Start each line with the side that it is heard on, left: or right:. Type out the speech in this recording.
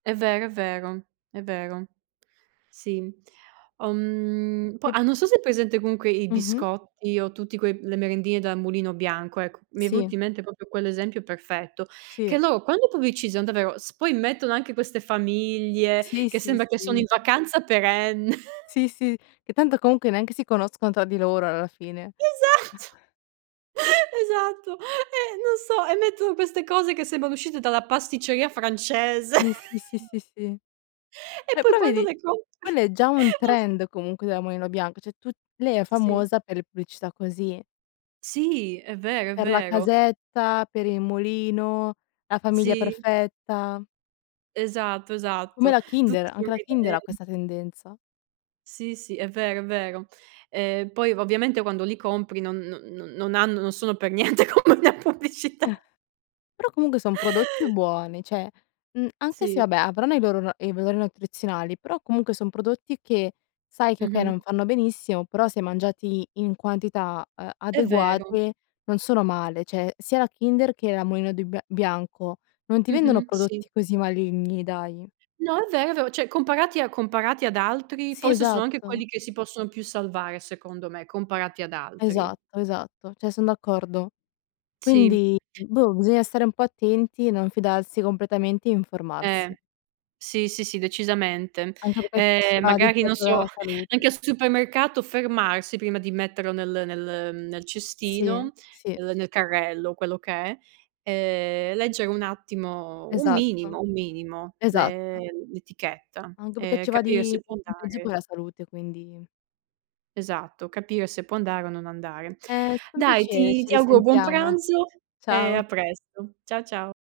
right: È vero, è vero. È vero. Sì. Uhm po
left: [unintelligible]
right: ah non so se hai presente comunque i
left: Mh-mh.
right: biscotti o tutti que le merendine della Mulino Bianco, ecco. Mi è
left: Sì.
right: venuto in mente proprio quell'esempio perfetto, che
left: Sì.
right: loro quando pubblicizzano davvero, s poi mettono anche queste famiglie
left: Sì,
right: che
left: sì,
right: sembra che sono in
left: sì.
right: vacanza perenne.
left: Sì, sì. Che tanto comunque neanche si conoscono tra di loro alla fine.
right: Esatto. Esatto. E non so, e mettono queste cose che sembrano uscite dalla pasticceria francese
left: Sì, sì, sì, sì, sì.
right: E
left: Eh
right: poi
left: però
right: quando
left: vedi,
right: le
left: quello
right: compri,
left: è già un
right: non s
left: trend comunque della Mulino Bianco, cioè tutt lei è
right: Sì.
left: famosa per le pubblicità così.
right: Sì è vero, è
left: Per la
right: vero.
left: casetta, per il mulino, la famiglia
right: Sì.
left: perfetta.
right: Esatto,
left: Come
right: esatto.
left: la Kinder,
right: Tutti
left: anche la Kinder ha
right: [unintelligible]
left: questa tendenza.
right: Sì, sì, è vero, è vero. Ehm, poi ovviamente quando li compri non non non hanno non sono per niente come la pubblicità.
left: Però comunque son prodotti buoni, cioè, uhm, anche se
right: Sì.
left: vabbè avranno i loro ra i valori nutrizionali, però comunque son prodotti che sai che okay, non
right: Mh-mh.
left: fanno benissimo, però se mangiati in quantità, uhm,
right: È vero.
left: adeguate non sono male, cioè sia la Kinder che la Mulino di bi Bianco non ti vendono
right: Mh-mh, sì.
left: prodotti così maligni, dai.
right: No, è vero, vero Cioè, comparati a comparati ad altri
left: Sì,
right: forse sono anche
left: esatto.
right: quelli che si possono più salvare secondo me, comparati ad altri.
left: Esatto, esatto, cioè son d'accordo.
right: Sì.
left: Quindi boh, bisogna stare un po' attenti, non fidarsi completamente e
right: Eh.
left: informarsi.
right: Sì, sì, sì decisamente.
left: Anche perché ci
right: Ehm,
left: va di
right: magari non
left: gioco
right: so
left: la salute.
right: anche al supermercato fermarsi prima di metterlo nel nel nel
left: Sì,
right: cestino,
left: sì.
right: uhm, nel carrello, quello che è, ehm, leggere un attimo, un
left: Esatto,
right: minimo un minimo l'e
left: esatto.
right: l'etichetta
left: Anche perché
right: e
left: ci va
right: capire
left: di
right: se può
left: mezzo
right: andare
left: poi la salute, quindi
right: Esatto, capire se può andare o non andare.
left: È stato un
right: Dai
left: piacere,
right: ti
left: ci
right: ti auguro buon
left: risentiamo.
right: pranzo e a
left: Ciao.
right: presto. Ciao, ciao.